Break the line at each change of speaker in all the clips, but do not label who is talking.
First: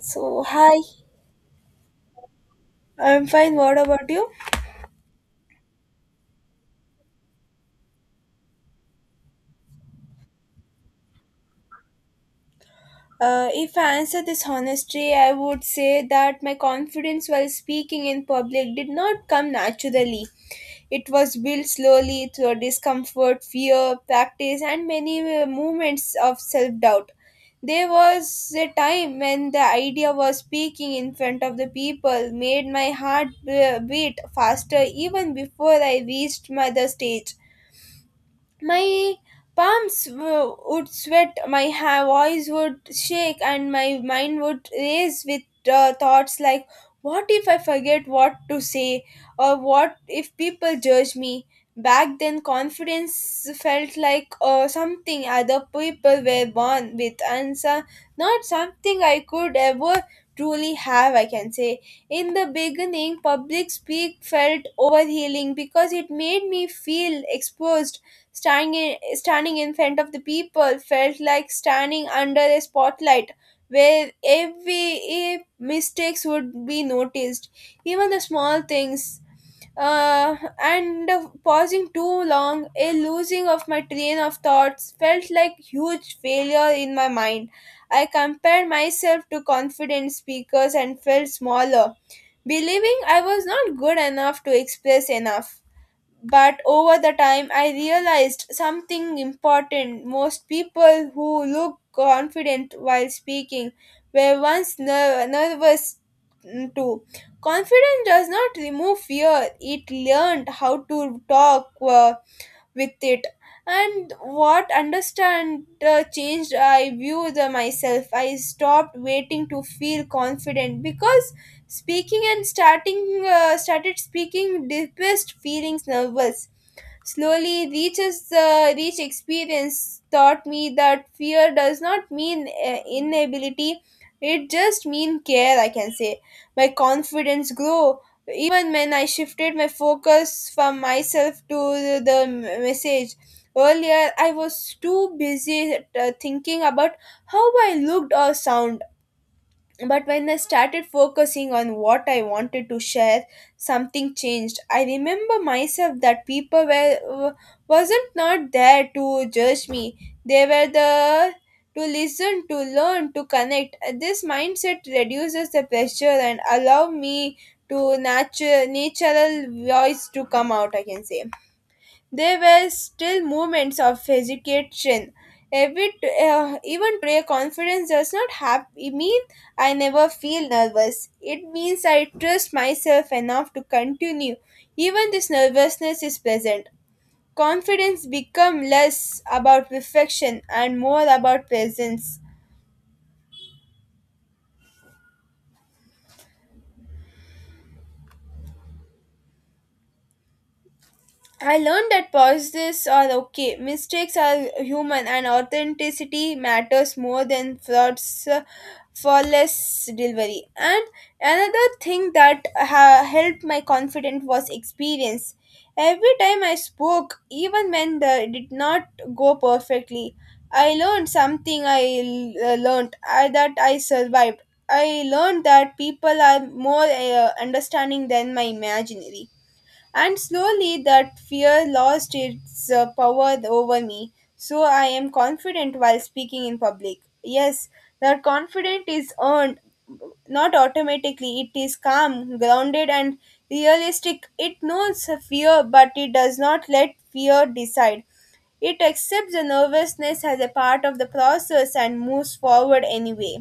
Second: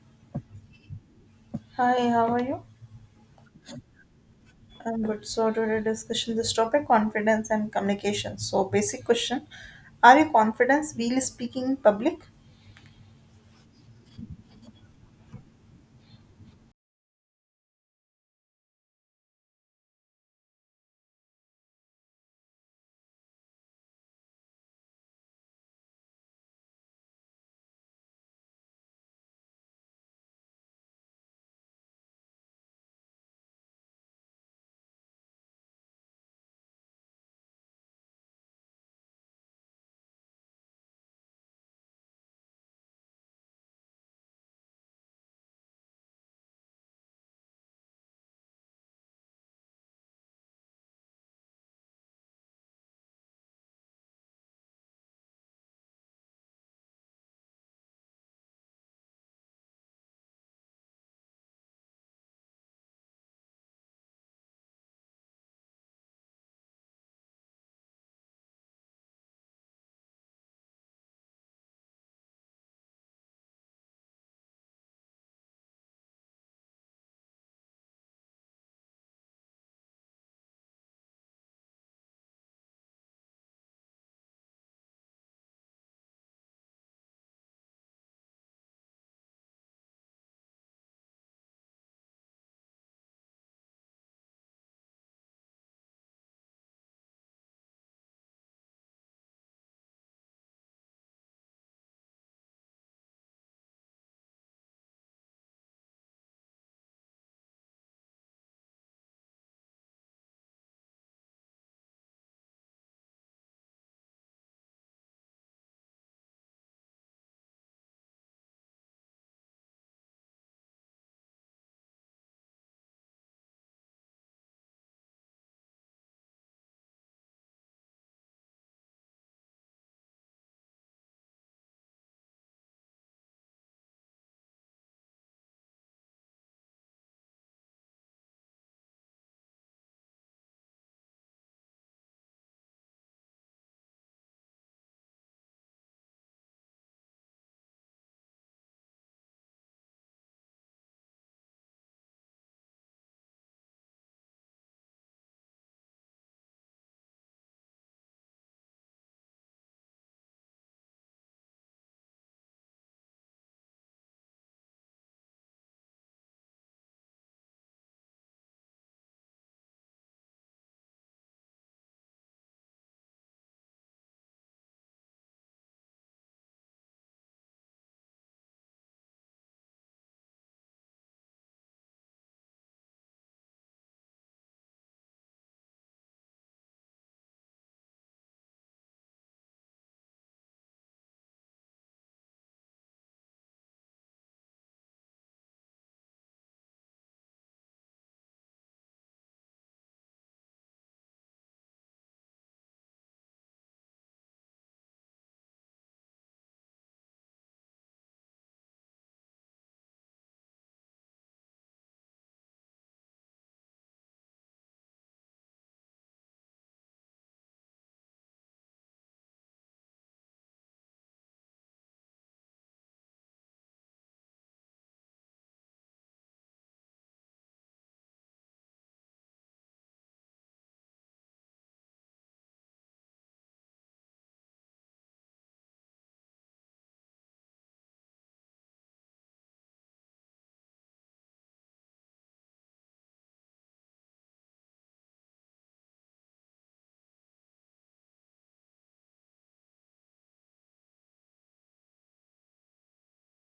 So, hi,
Hi, how are you?
I'm fine. What about you?
I'm good. So today discussion this topic confidence and communication. So basic question, are you confident while speaking in public?
If I answer this honestly, I would say that my confidence while speaking in public did not come naturally. It was built slowly through discomfort, fear, practice, and many moments of self doubt. There was a time when the idea of speaking in front of the people made my heart beat faster even before I reached my the stage. My palms would sweat, my voice would shake, and my mind would race with thoughts like, what if I forget what to say? Or what if people judge me? Back then, confidence felt like something other people were born with, and so, not something I could ever truly have, I can say. In the beginning, public speak felt overhealing because it made me feel exposed. Standing standing in front of the people felt like standing under a spotlight where every mistakes would be noticed, even the small things. Uh, and pausing too long, a losing of my train of thoughts felt like huge failure in my mind. I compared myself to confident speakers and felt smaller, believing I was not good enough to express enough. But over the time, I realized something important. Most people who look confident while speaking were once nervous too. Confidence does not remove fear, it learned how to talk with it, and what understand changed I view the myself I stopped waiting to feel confident because speaking and starting started speaking deepest feelings nervous. Slowly reaches the rich experience taught me that fear does not mean inability, it just mean care, I can say. My confidence grew even when I shifted my focus from myself to the message. Earlier, I was too busy thinking about how I looked or sound. But when I started focusing on what I wanted to share, something changed. I remember myself that people were uh, wasn't not there to judge me. They were there to listen, to learn, to connect. This mindset reduces the pressure and allow me to natural voice to come out. I can say. There were still moments of hesitation. Every even today, confidence does not have it mean I never feel nervous. It means I trust myself enough to continue. Even this nervousness is present. Confidence become less about perfection and more about presence. I learned that pauses are okay. Mistakes are human, and authenticity matters more than frauds for less delivery. And another thing that helped my confidence was experience. Every time I spoke, even when the did not go perfectly, I learned something. Learned that I survived. I learned that people are more understanding than my imaginary. And slowly that fear lost its power over me, so I am confident while speaking in public. Yes, that confidence is earned, not automatically. It is calm, grounded, and realistic. It knows fear, but it does not let fear decide. It accepts the nervousness as a part of the process and moves forward anyway.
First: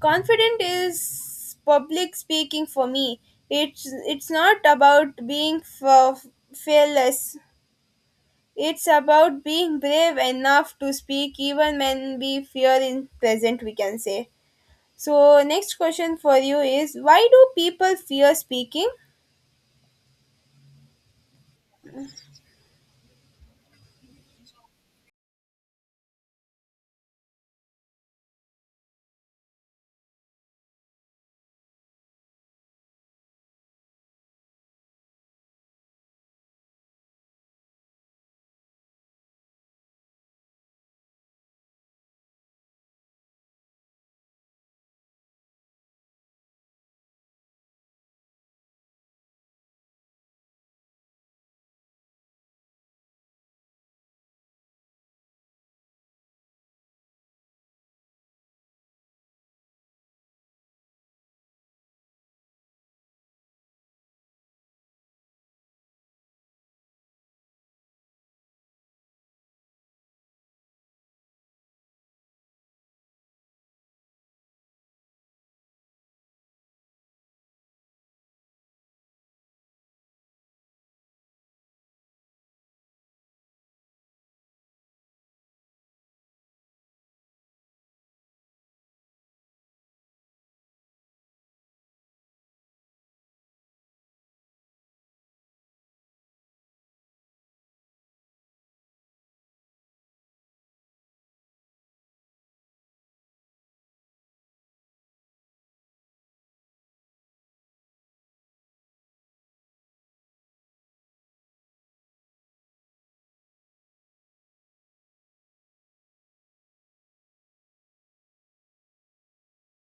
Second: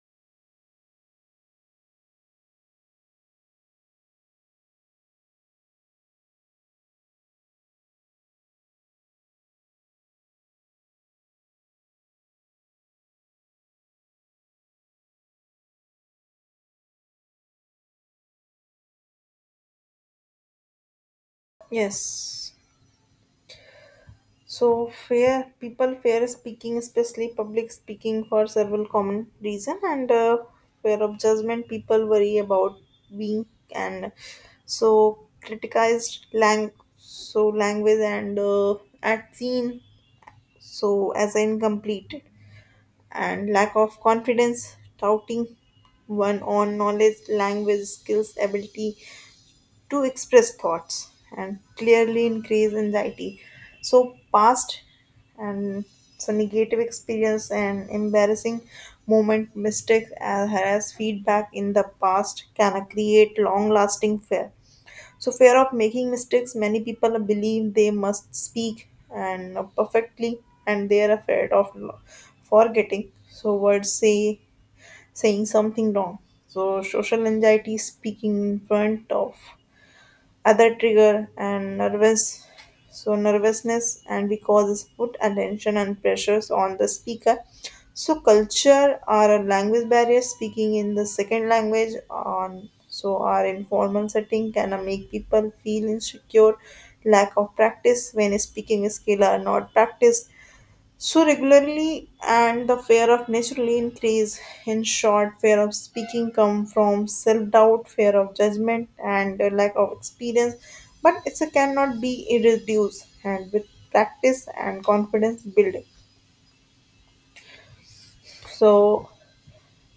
Confident is public speaking for me. It's it's not about being fearless. It's about being brave enough to speak even when we fear in present. We can say. So next question for you is why do people fear speaking?
Yes. So fear people fear speaking, especially public speaking for several common reason and fear of judgment people worry about being and so criticized lang so language and at seen so as incomplete and lack of confidence, doubting one on knowledge, language, skills, ability to express thoughts, and clearly increase anxiety. So, past and so negative experience and embarrassing moment mistakes as well as feedback in the past can create long lasting fear so, fear of making mistakes, many people believe they must speak and perfectly, and they are afraid of forgetting. So, words say saying something wrong. So, social anxiety, speaking in front of other trigger and nervous so nervousness and because put attention and pressures on the speaker so culture or a language barrier speaking in the second language on so our informal setting can make people feel insecure lack of practice when speaking skill are not practiced so regularly and the fear of naturally increase. In short, fear of speaking come from self-doubt, fear of judgment, and a lack of experience. But it cannot be reduced, and with practice and confidence building. So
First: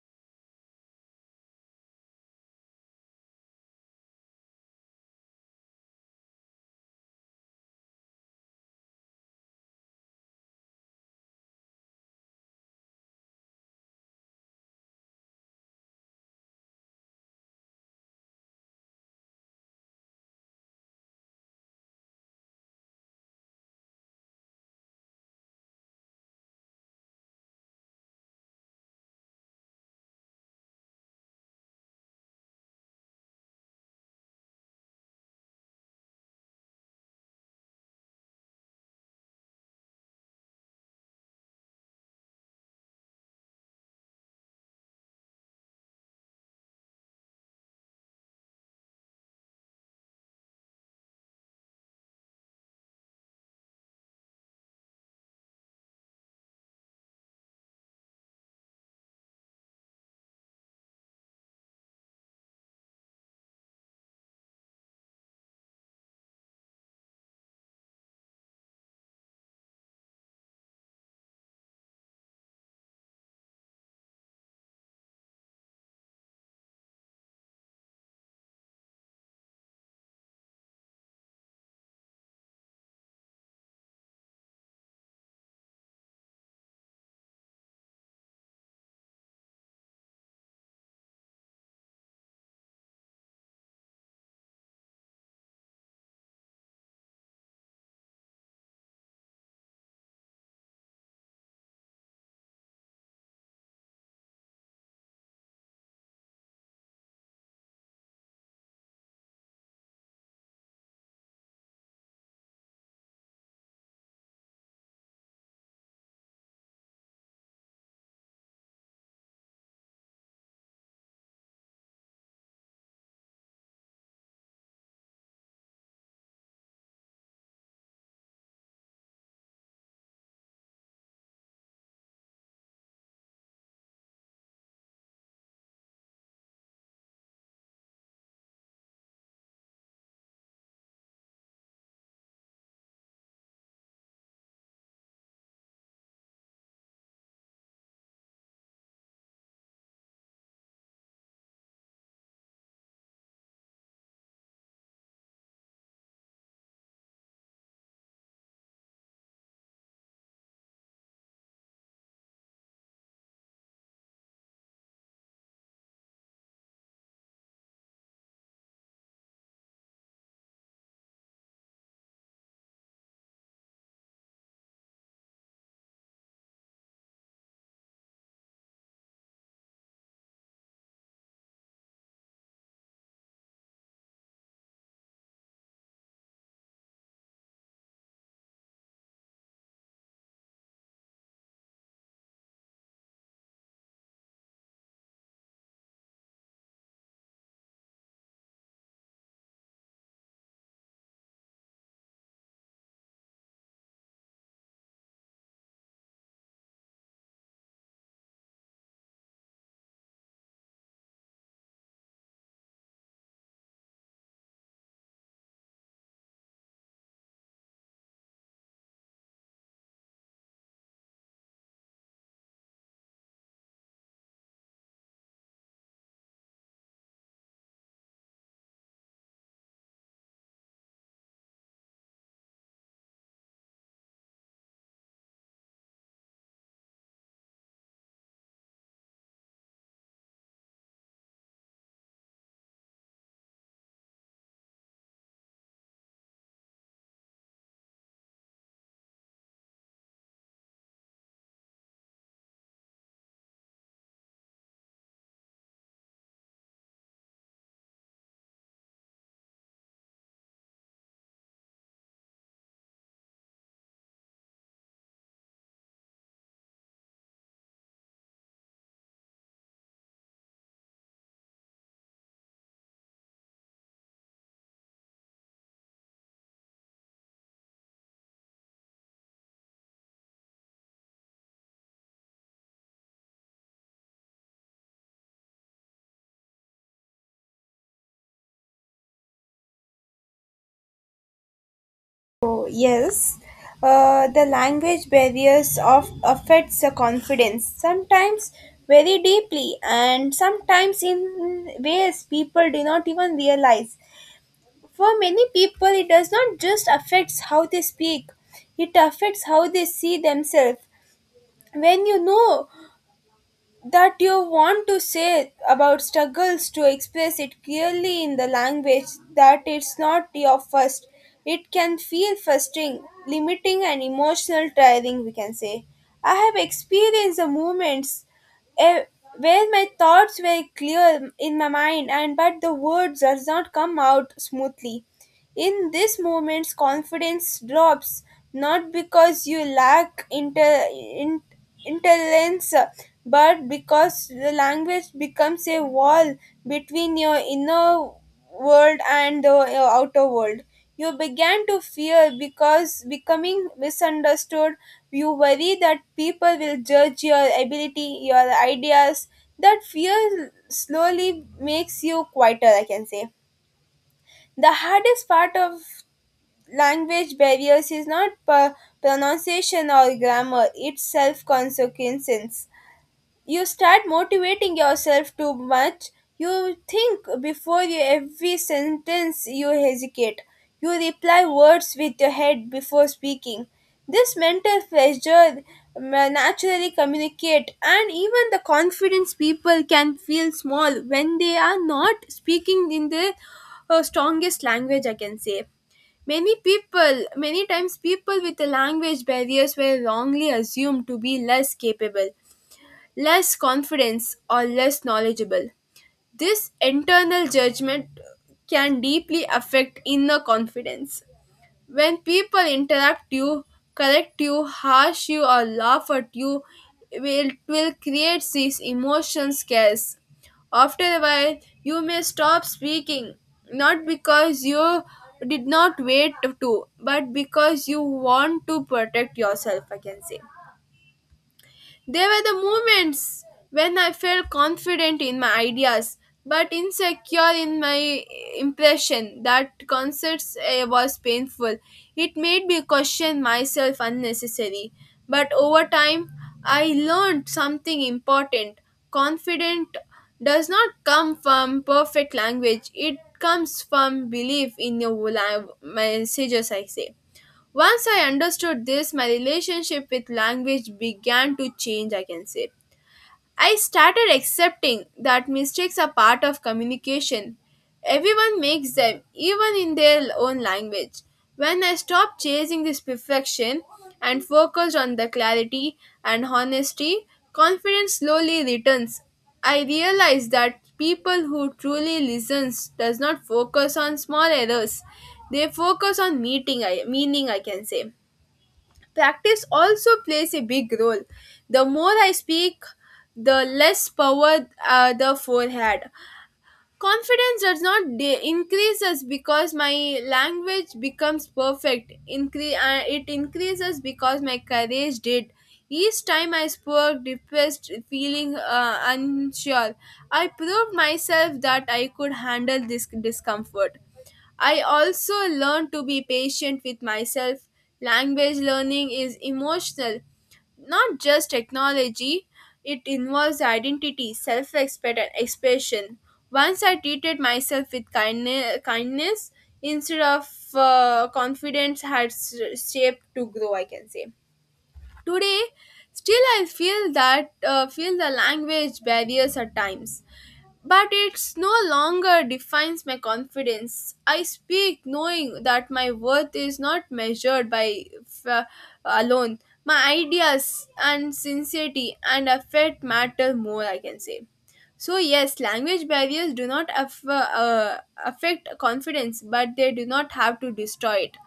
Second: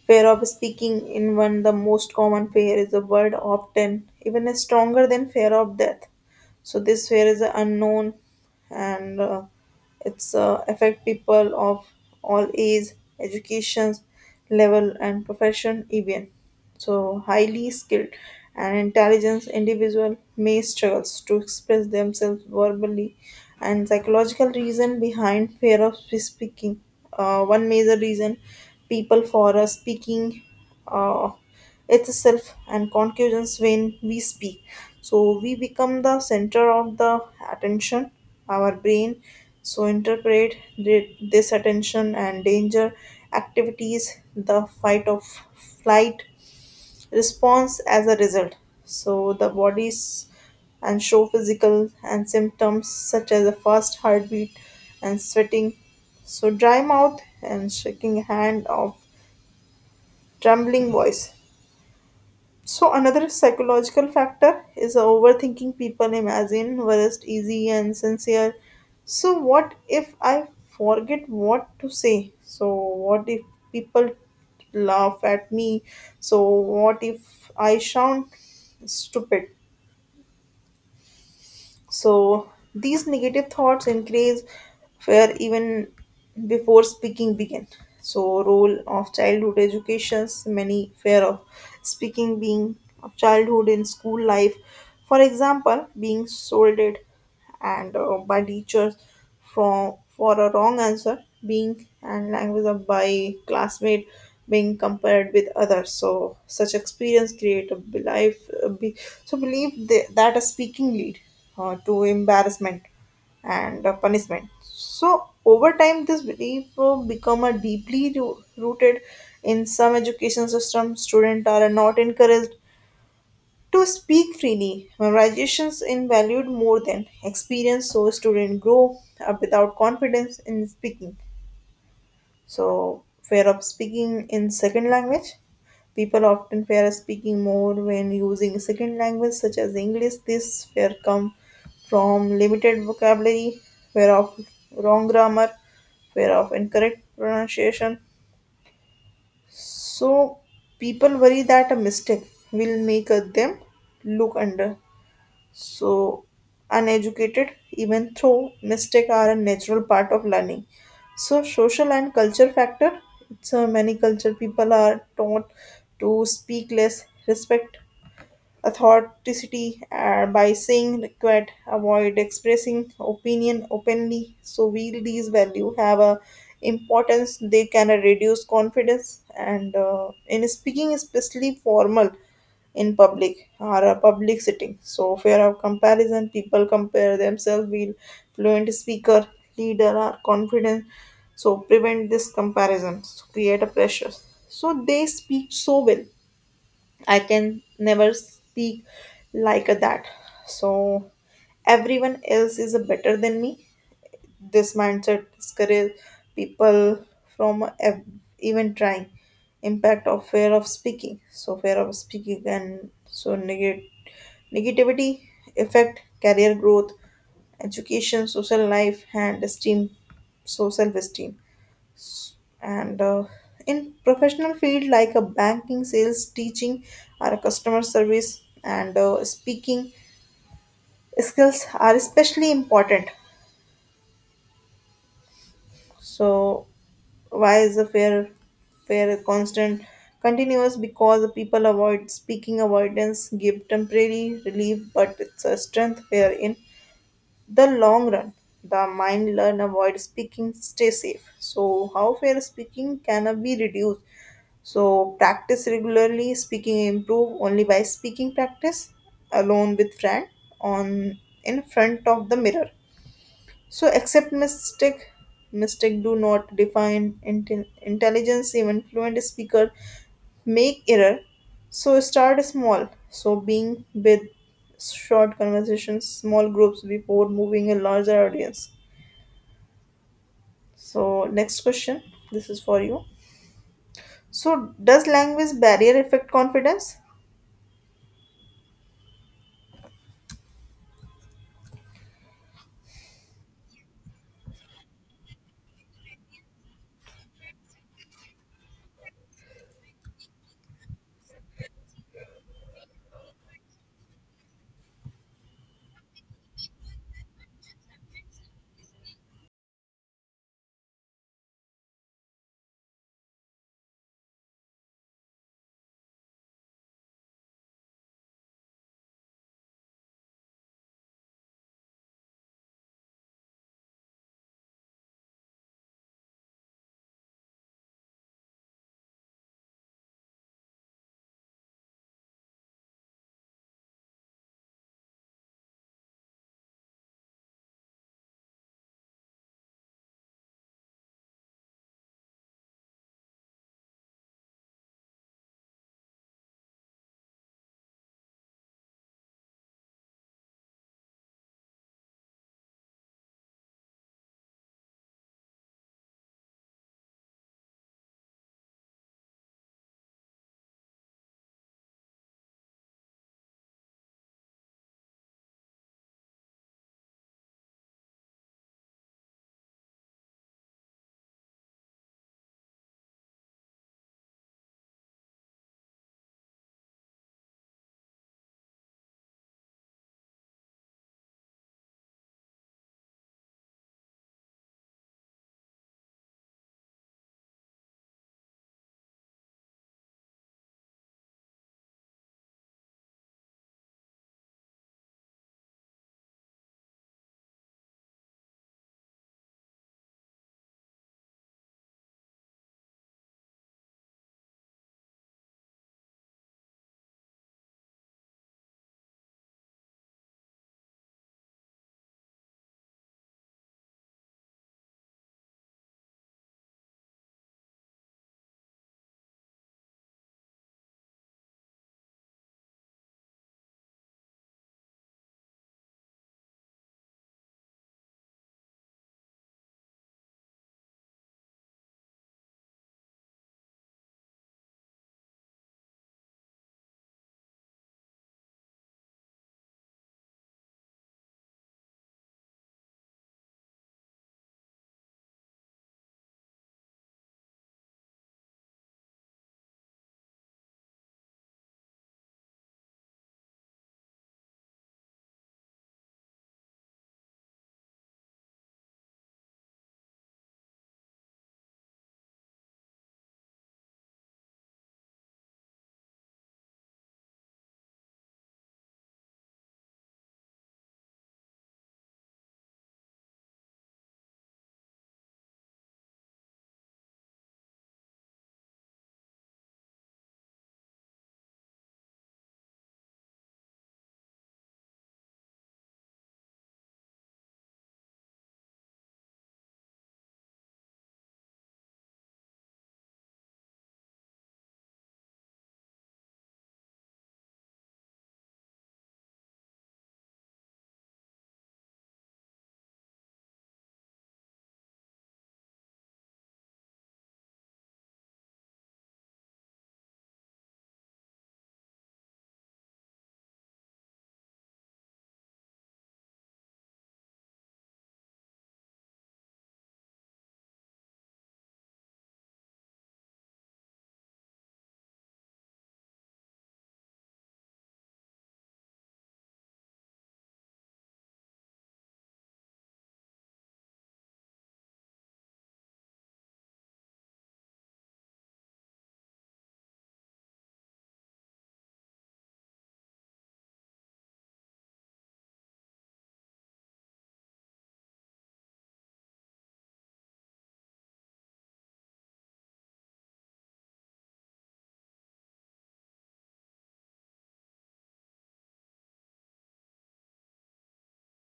fear of speaking in one the most common fear is a word often even is stronger than fear of death. So this fear is a unknown and it's affect people of all age, educations level, and profession even. So highly skilled and intelligent individual may struggles to express themselves verbally, and psychological reason behind fear of speaking. One major reason people for speaking. Uh, Itself and concussions when we speak. So we become the center of the attention. Our brain so interpret this attention and danger activities, the fight of flight response as a result. So the bodies and show physical and symptoms such as a fast heartbeat and sweating. So dry mouth and shaking hand of trembling voice. So another psychological factor is overthinking people imagine worst easy and sincere. So what if I forget what to say? So what if people laugh at me? So what if I sound stupid? So these negative thoughts increase fear even before speaking begin. So role of childhood educations, many fear of speaking being of childhood in school life. For example, being scolded and by teachers for a wrong answer being and language of by classmate being compared with others so such experience create a belief a be, so believe they, that a speaking lead to embarrassment and punishment so over time this belief will become a deeply rooted in some education system students are not encouraged to speak freely, memorizations in valued more than experience, so students grow up without confidence in speaking. So fear of speaking in second language. People often fear speaking more when using second language such as English. This fear comes from limited vocabulary, fear of wrong grammar, fear of incorrect pronunciation. So people worry that a mistake will make them look under so uneducated even though mistakes are a natural part of learning so social and culture factor so many culture people are taught to speak less respect authenticity by saying required avoid expressing opinion openly so will these value have a importance they can reduce confidence and in speaking especially formal in public or a public setting so fear of comparison people compare themselves with fluent speaker leader or confident so prevent this comparison so create a pressure so they speak so well I can never speak like that. So everyone else is better than me. This mindset discourages people from even trying. Impact of fear of speaking. So fear of speaking and so negative negativity affect career growth, education, social life, and esteem, so self-esteem and in professional field like a banking sales teaching or a customer service and speaking skills are especially important so why is a fair constant continuous because the people avoid speaking avoidance give temporary relief but it's a strength fair in the long run the mind learn avoid speaking stay safe so how fair speaking can be reduced so practice regularly speaking improve only by speaking practice alone with friend on in front of the mirror so accept mistake. Mistake do not define intelligence. Even fluent speaker make error. So start small. So being with short conversations, small groups before moving a larger audience. So next question. This is for you. So does language barrier affect confidence?
Oh, yes. The language barriers of affects the confidence sometimes very deeply and sometimes in ways people do not even realize. For many people, it does not just affect how they speak, it affects how they see themselves. When you know that you want to say about struggles to express it clearly in the language that it's not your first, it can feel frustrating, limiting, and emotional tiring, we can say. I have experienced the moments eh, where my thoughts were clear in my mind and but the words does not come out smoothly in this moments confidence drops not because you lack intelligence but because the language becomes a wall between your inner world and the outer world. You began to fear because becoming misunderstood. You worry that people will judge your ability, your ideas. That fear slowly makes you quieter, I can say. The hardest part of language barriers is not pronunciation or grammar, it's self consequences. You start motivating yourself too much, you think before you every sentence, you hesitate, you reply words with your head before speaking. This mental pressure naturally communicate, and even the confidence people can feel small when they are not speaking in their strongest language, I can say. Many people many times people with the language barriers were wrongly assumed to be less capable, less confidence, or less knowledgeable. This internal judgment can deeply affect inner confidence. When people interrupt you, correct you, harsh you, or laugh at you, it will create these emotion scares. After a while, you may stop speaking, not because you did not wait to, but because you want to protect yourself, I can say. They were the moments when I felt confident in my ideas but insecure in my impression that concerts was painful. It made me question myself unnecessary. But over time, I learned something important. Confident does not come from perfect language. It comes from belief in your messages, I say. Once I understood this, my relationship with language began to change, I can say. I started accepting that mistakes are part of communication. Everyone makes them, even in their own language. When I stopped chasing this perfection and focused on the clarity and honesty, confidence slowly returns. I realized that people who truly listens does not focus on small errors. They focus on meaning, I can say. Practice also plays a big role. The more I speak, the less power the forehead. Confidence does not increases because my language becomes perfect. It increases because my courage did. Each time I spoke, depressed, feeling unsure, I proved myself that I could handle this discomfort. I also learn to be patient with myself. Language learning is emotional, not just technology. It involves identity, self respect, and expression. Once I treated myself with kindness, kindness instead of confidence, had shaped to grow, I can say. Today, still I feel that feel the language barriers at times, but it's no longer defines my confidence. I speak knowing that my worth is not measured by f- alone. My ideas and sincerity and affect matter more. I can say. So yes, language barriers do not affect confidence, but they do not have to destroy it.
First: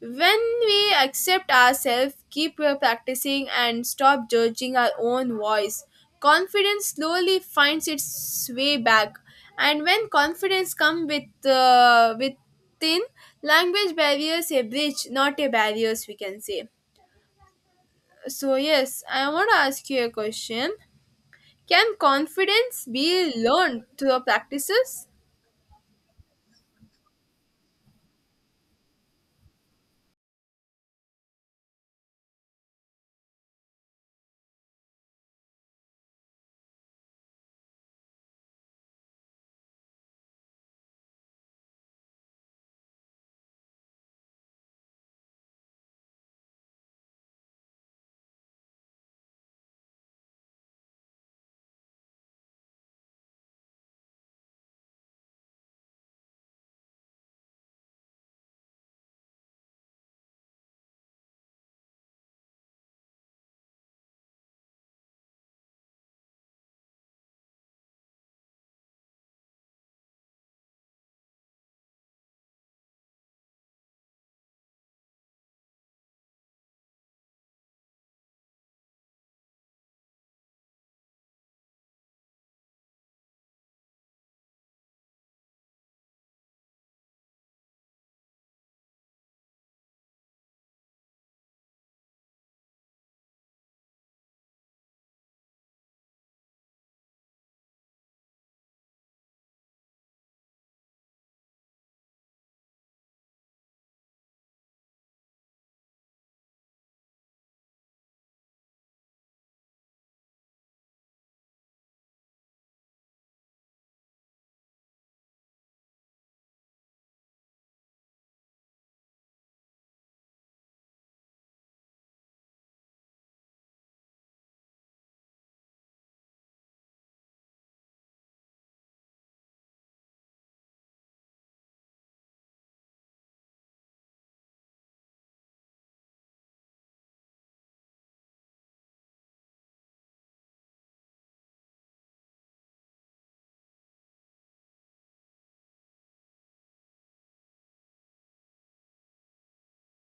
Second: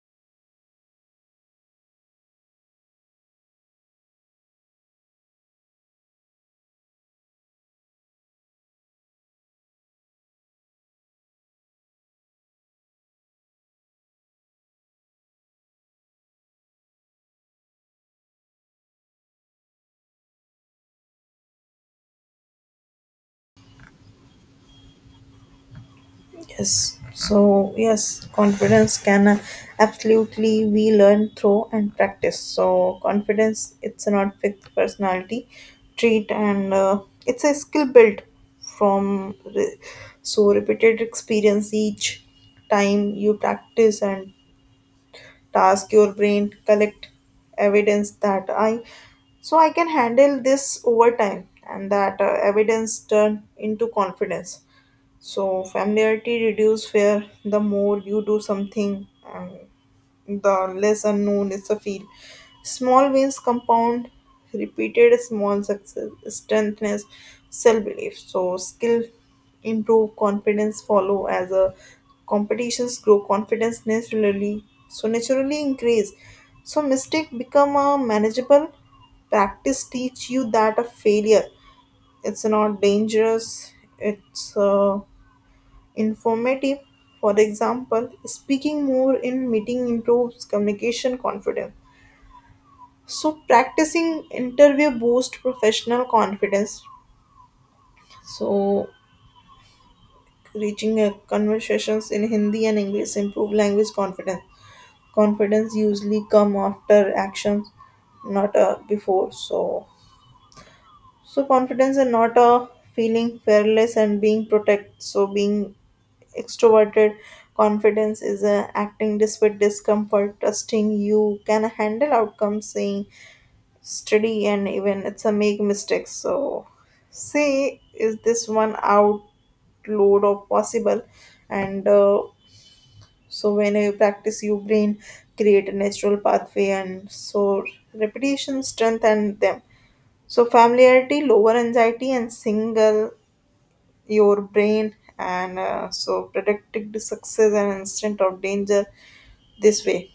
When we accept ourselves, keep practicing, and stop judging our own voice, confidence slowly finds its way back. And when confidence comes with with thin language barriers, a bridge, not a barriers, we can say. So yes, I want to ask you a question. Can confidence be learned through practices?
Yes. So, yes, confidence can absolutely we learn through and practice. So, confidence it's not fixed personality trait and it's a skill built from so repeated experience each time you practice and task your brain collect evidence that I can handle this over time and that evidence turn into confidence so familiarity reduce fear. The more you do something, and the less unknown is the feel. Small wins compound. Repeated small success strengthens self belief. So skill improve, confidence follow as a competitions grow. Confidence naturally increase. So mistake become a manageable. Practice teach you that a failure it's not dangerous. It's informative. For example, speaking more in meeting improves communication confidence. So practicing interview boosts professional confidence. So reaching a conversations in Hindi and English improve language confidence. Confidence usually come after actions, not before. So confidence and not a feeling fearless and being protect. So being extroverted, confidence is a acting despite discomfort, trusting you can handle outcomes, saying steady and even it's a make mistakes. So say is this one outload of possible and so when you practice your brain create a natural pathway and so repetition strengthen them so familiarity, lower anxiety, and single your brain, and so predicted success and instant of danger this way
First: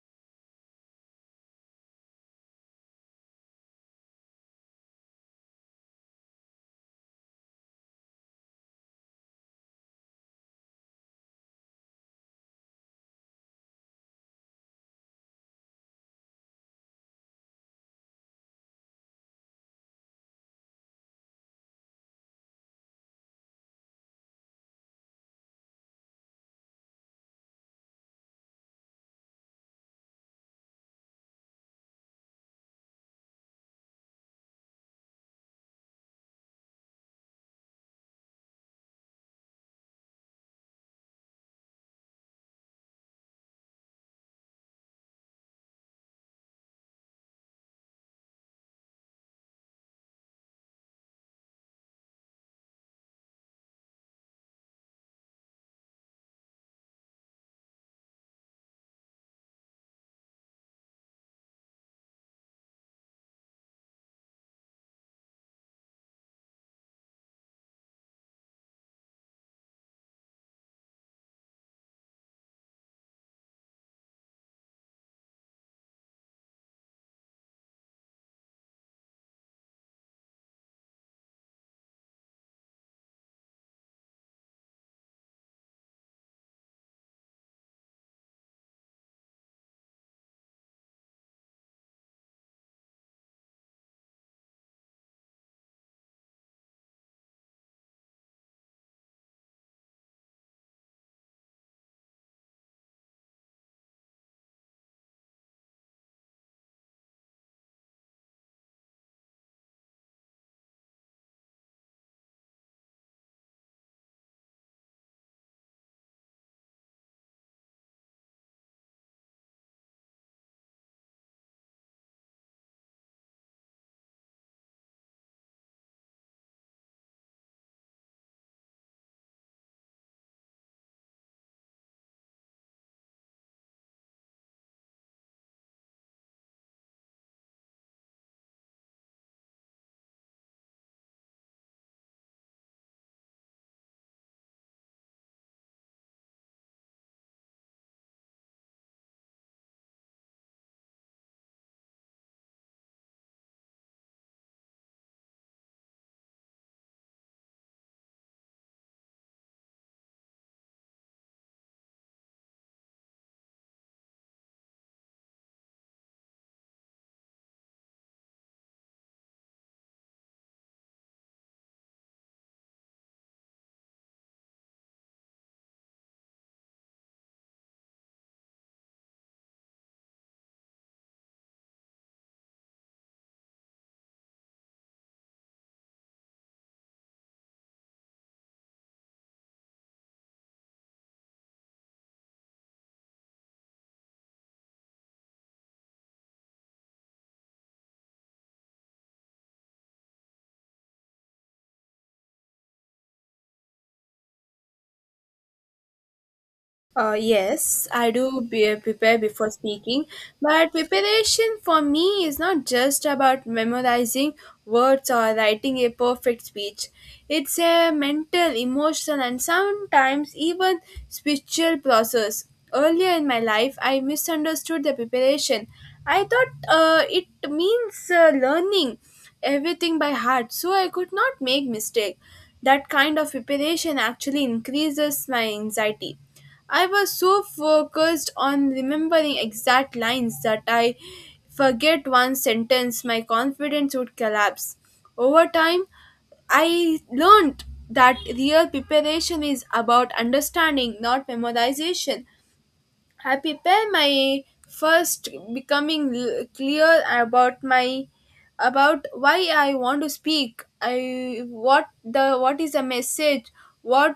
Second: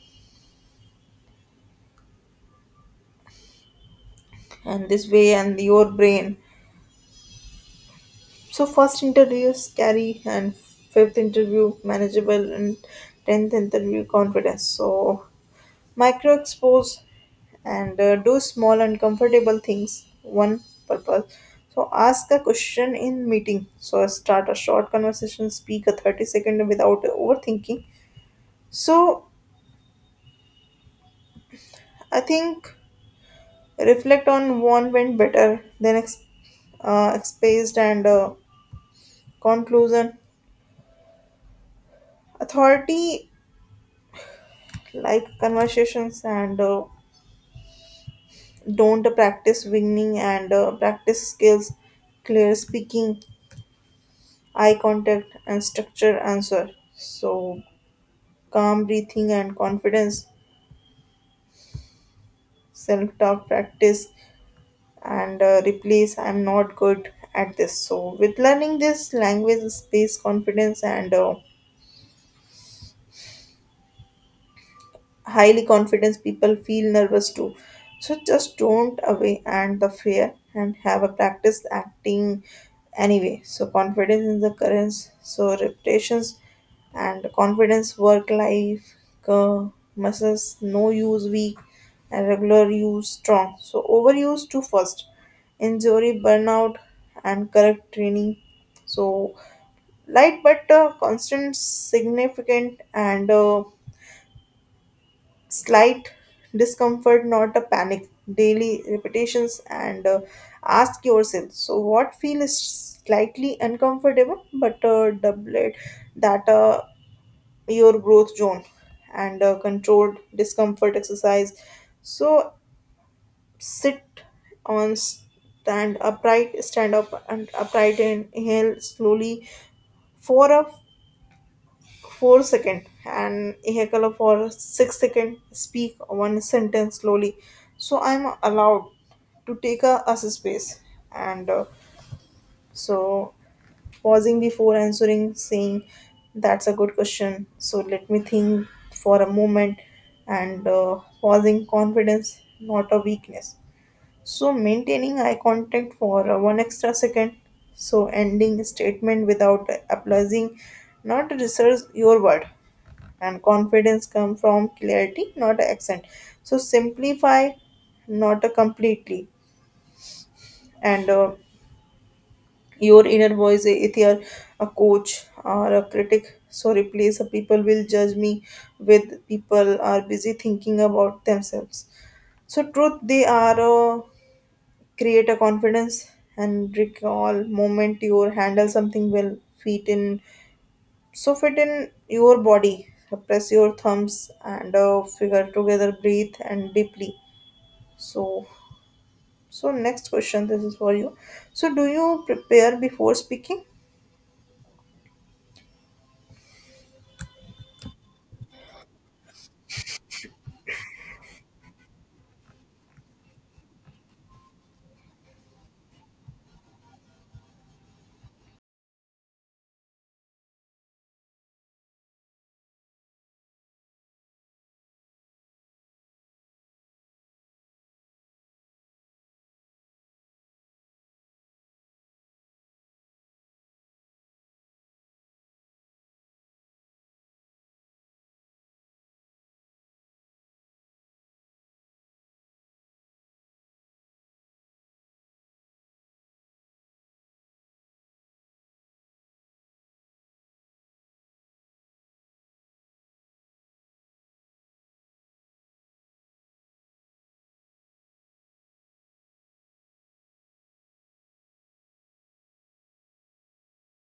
this way and your brain. So first interview is scary and fifth interview manageable and tenth interview confidence. So micro expose and do small uncomfortable things one purpose so ask a question in meeting so start a short conversation speak a 30-second without overthinking so I think reflect on what went better than exposed and conclusion authority like conversations and don't practice winning and practice skills clear speaking eye contact and structure answer so calm breathing and confidence, self talk practice, and replace I'm not good at this. So, with learning this language, space, confidence, and highly confident people feel nervous too so just don't away and the fear and have a practice acting anyway so confidence is the currents so reputations and confidence work life uh, muscles no use weak and regular use strong so overuse to first injury burnout and correct training so light but constant significant and slight discomfort, not a panic. Daily repetitions and ask yourself. So, what feels slightly uncomfortable, but double it that your growth zone and controlled discomfort exercise. So, sit on stand upright, stand up and upright and inhale slowly for a four second and ehekala for six second speak one sentence slowly so I'm allowed to take a us a space and so pausing before answering saying that's a good question so let me think for a moment and pausing confidence not a weakness so maintaining eye contact for one extra second. So ending statement without applause, not research your word. And confidence come from clarity, not accent. So simplify, not a completely. And your inner voice, if you are a coach or a critic, so replace the people will judge me with people are busy thinking about themselves. So truth, they are. Create a confidence and recall moment you handle something well fit in so fit in your body press your thumbs and figure together breathe and deeply so so next question this is for you so do you prepare before speaking
Yes, I do prepare before speaking, but preparation for me is not just about memorizing words or writing a perfect speech. It's a mental, emotional, and sometimes even spiritual process. Earlier in my life, I misunderstood the preparation. I thought it means learning everything by heart, so I could not make mistake. That kind of preparation actually increases my anxiety. I was so focused on remembering exact lines that I forget one sentence, my confidence would collapse. Over time, I learned that real preparation is about understanding, not memorization. I prepare my first becoming clear about my about why I want to speak. I what the what is the message? What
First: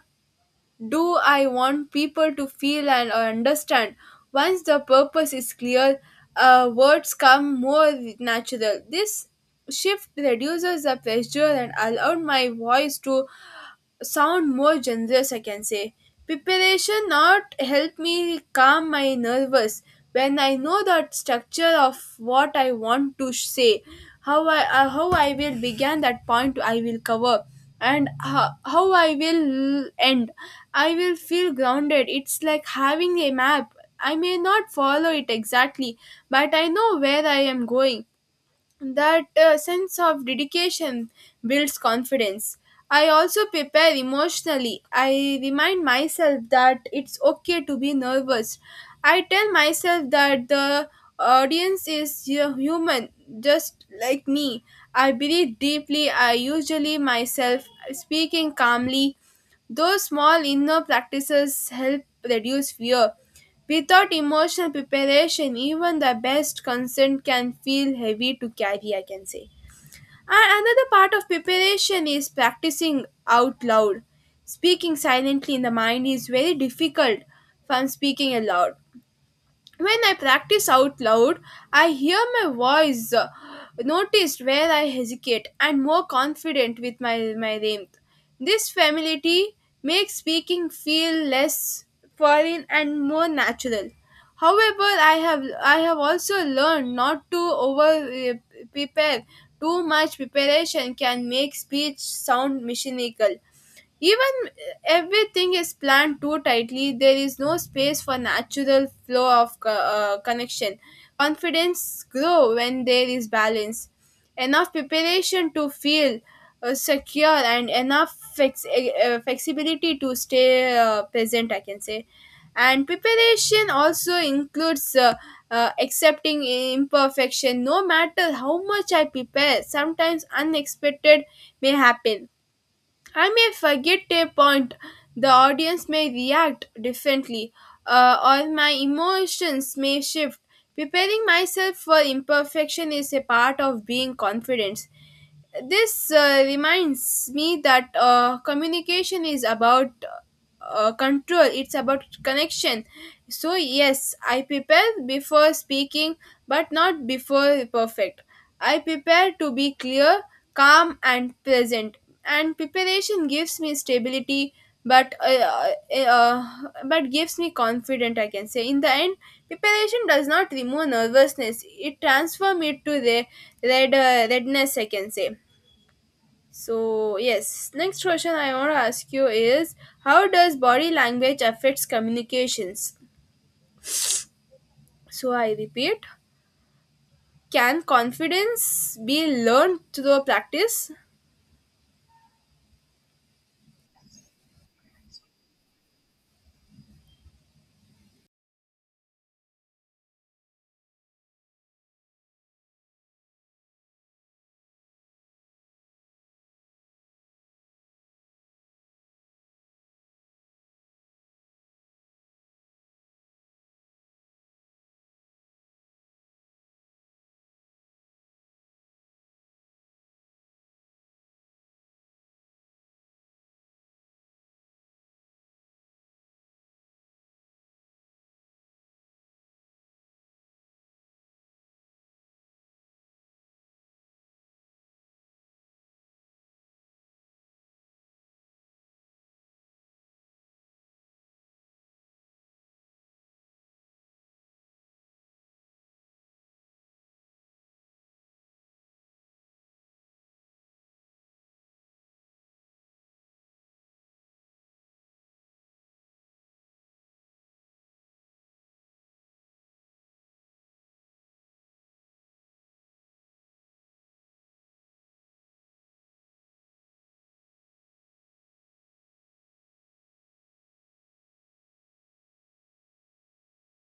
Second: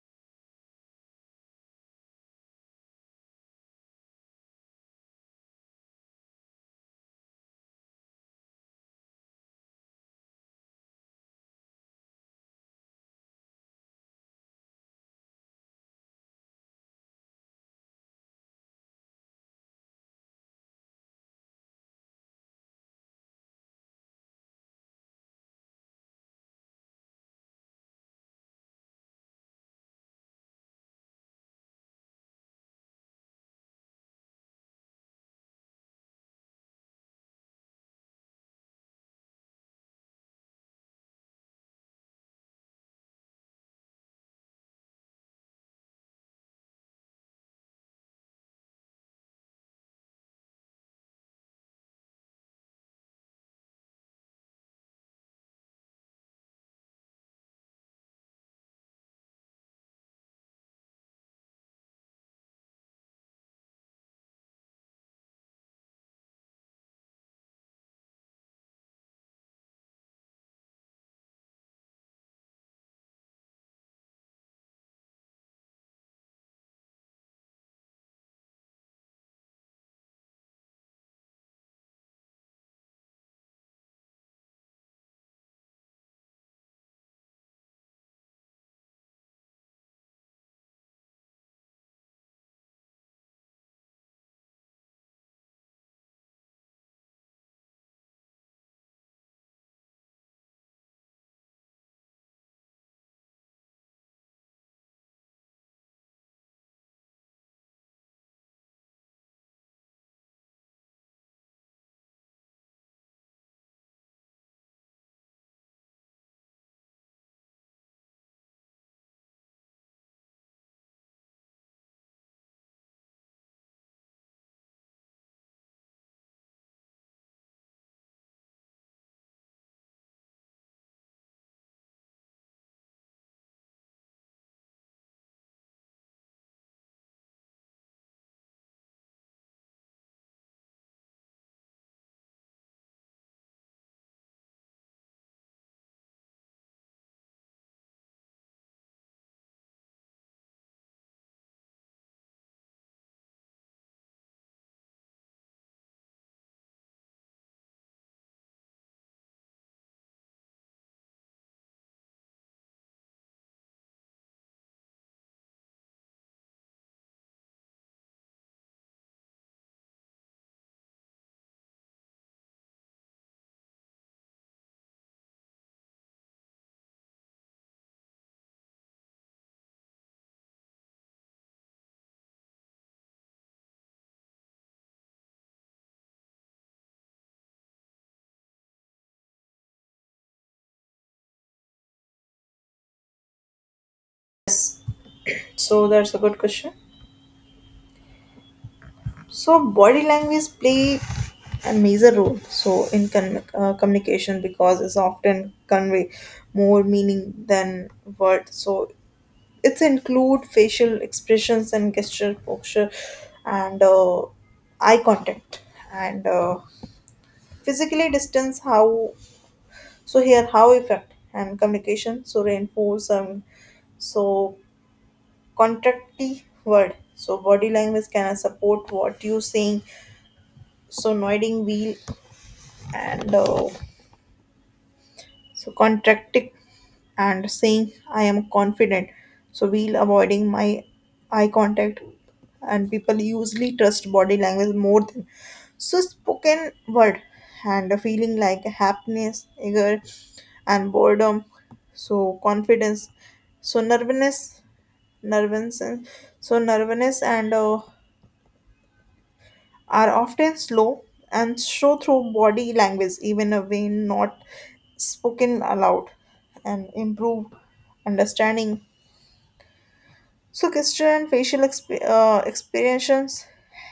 do I want people to feel and or understand. Once the purpose is clear, words come more natural. This shift reduces the pressure and allowed my voice to sound more generous, I can say. Preparation not help me calm my nervous when I know the structure of what I want to say, how I will begin that point I will cover, and how I will end. I will feel grounded. It's like having a map. I may not follow it exactly, but I know where I am going. That sense of dedication builds confidence. I also prepare emotionally. I remind myself that it's okay to be nervous. I tell myself that the audience is human, just like me. I breathe deeply, I usually myself speaking calmly. Those small inner practices help reduce fear. Without emotional preparation, even the best consent can feel heavy to carry, I can say. And another part of preparation is practicing out loud. Speaking silently in the mind is very difficult from speaking aloud. When I practice out loud, I hear my voice noticed where I hesitate and more confident with my rhythm. This familiarity makes speaking feel less foreign and more natural. However, I have also learned not to over prepare. Too much preparation can make speech sound mechanical. Even everything is planned too tightly, there is no space for natural flow of connection. Confidence grow when there is balance, enough preparation to feel secure, and enough flexibility to stay present, I can say. And preparation also includes accepting imperfection. No matter how much I prepare, sometimes unexpected may happen. I may forget a point, the audience may react differently, uh, or my emotions may shift. Preparing myself for imperfection is a part of being confident. This reminds me that communication is about control, it's about connection. So, yes, I prepare before speaking, but not before perfect. I prepare to be clear, calm, and present. And preparation gives me stability, but uh, uh, uh, but gives me confident. I can say. In the end, preparation does not remove nervousness; it transforms it to the redness. I can say. So yes, next question I want to ask you is how does body language affects communications? So I repeat, can confidence be learned through practice?
so that's a good question so body language play a major role so in communication because it's often convey more meaning than words so it's include facial expressions and gesture posture and eye contact and physically distance how so here how effect and communication so reinforce so contracty word so body language can support what you saying so nodding wheel and so contracting and saying I am confident so we'll avoiding my eye contact and people usually trust body language more than so spoken word and a feeling like happiness anger and boredom so confidence so nervousness nervousness and are often slow and show through body language, even a when not spoken aloud, and improve understanding. So, gesture and facial expressions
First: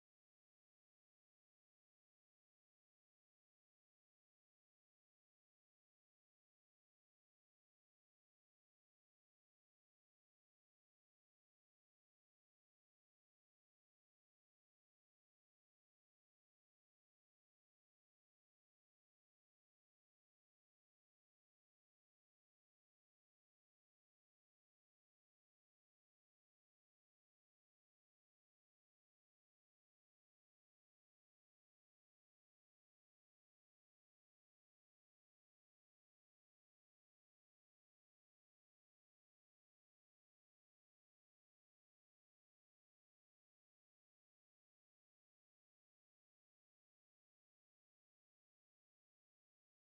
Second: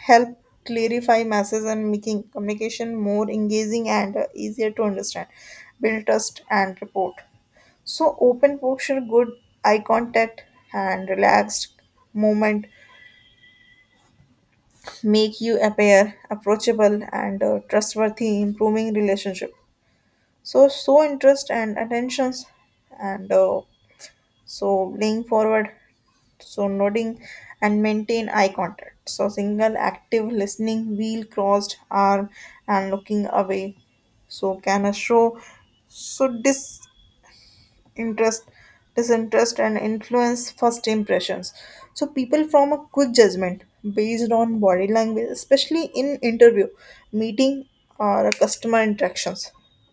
help clarify messages and making communication more engaging and easier to understand, build trust and report. So, open posture, good eye contact, and relaxed movement make you appear approachable and trustworthy improving relationship so so interest and attentions and so leaning forward so nodding and maintain eye contact so single active listening wheel crossed arm and looking away so can a show so dis interest disinterest and influence first impressions so people form a quick judgment based on body language especially in interview meeting or customer interactions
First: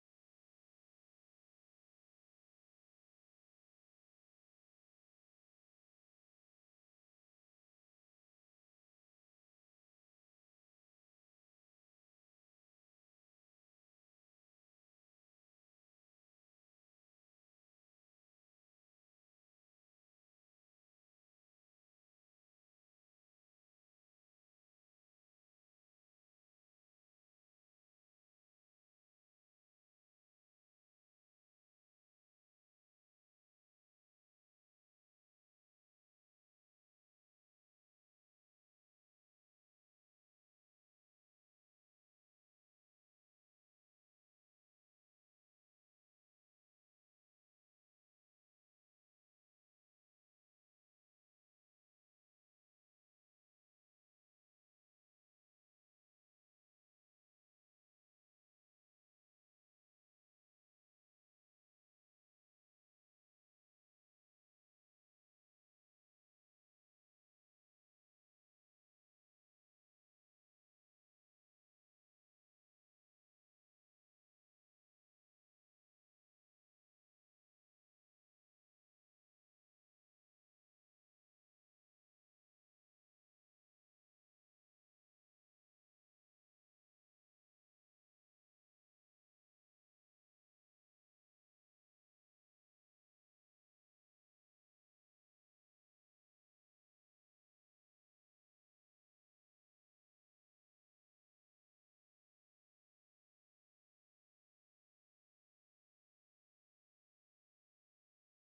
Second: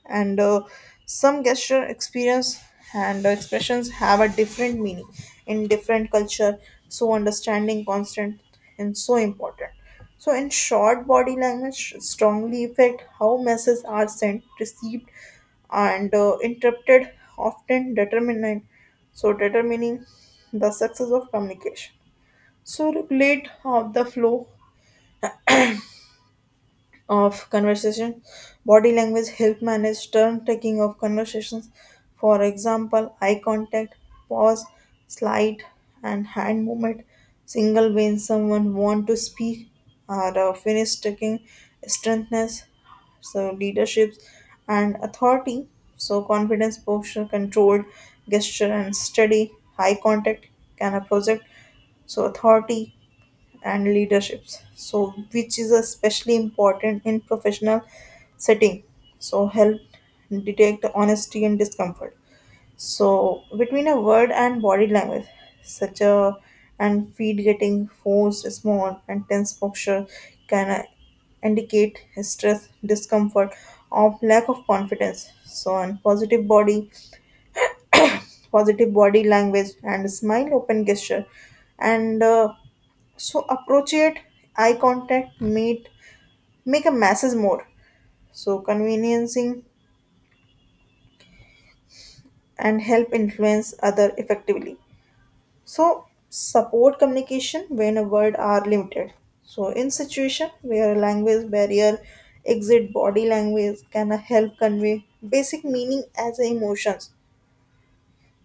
and some gesture experience and expressions have a different meaning in different culture so understanding constant and so important so in short body language strongly affect how messages are sent received and interrupted often determining the success of communication so regulate the flow of conversation. Body language help manage turn taking of conversations. For example, eye contact, pause, slide, and hand movement. Single when someone want to speak or finish taking strengthness, so leaderships and authority. So confidence, posture, controlled gesture and steady eye contact can a project so authority and leaderships so which is especially important in professional setting so help detect honesty and discomfort so between a word and body language such a and feet getting forced small and tense posture can indicate stress discomfort or lack of confidence so and positive body language and smile open gesture and so appropriate eye contact meet make a masses more. So conveniencing and help influence other effectively. So support communication when a word are limited. So in situation where a language barrier exit body language can help convey basic meaning as emotions.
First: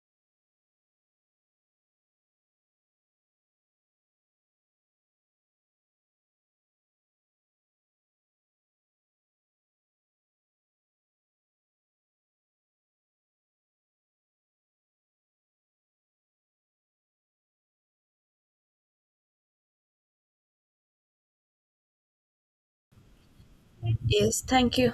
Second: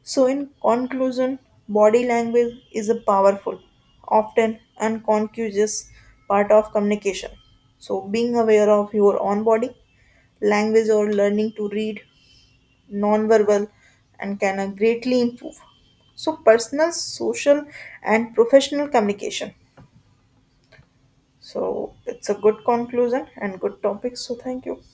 So, in conclusion, body language is a powerful, often unconscious part of communication. So, being aware of your own body language or learning to read non-verbal and can greatly improve. So, personal, social, and professional communication. So, it's a good conclusion and good topic. So,
Yes,
thank
thank
you.
you.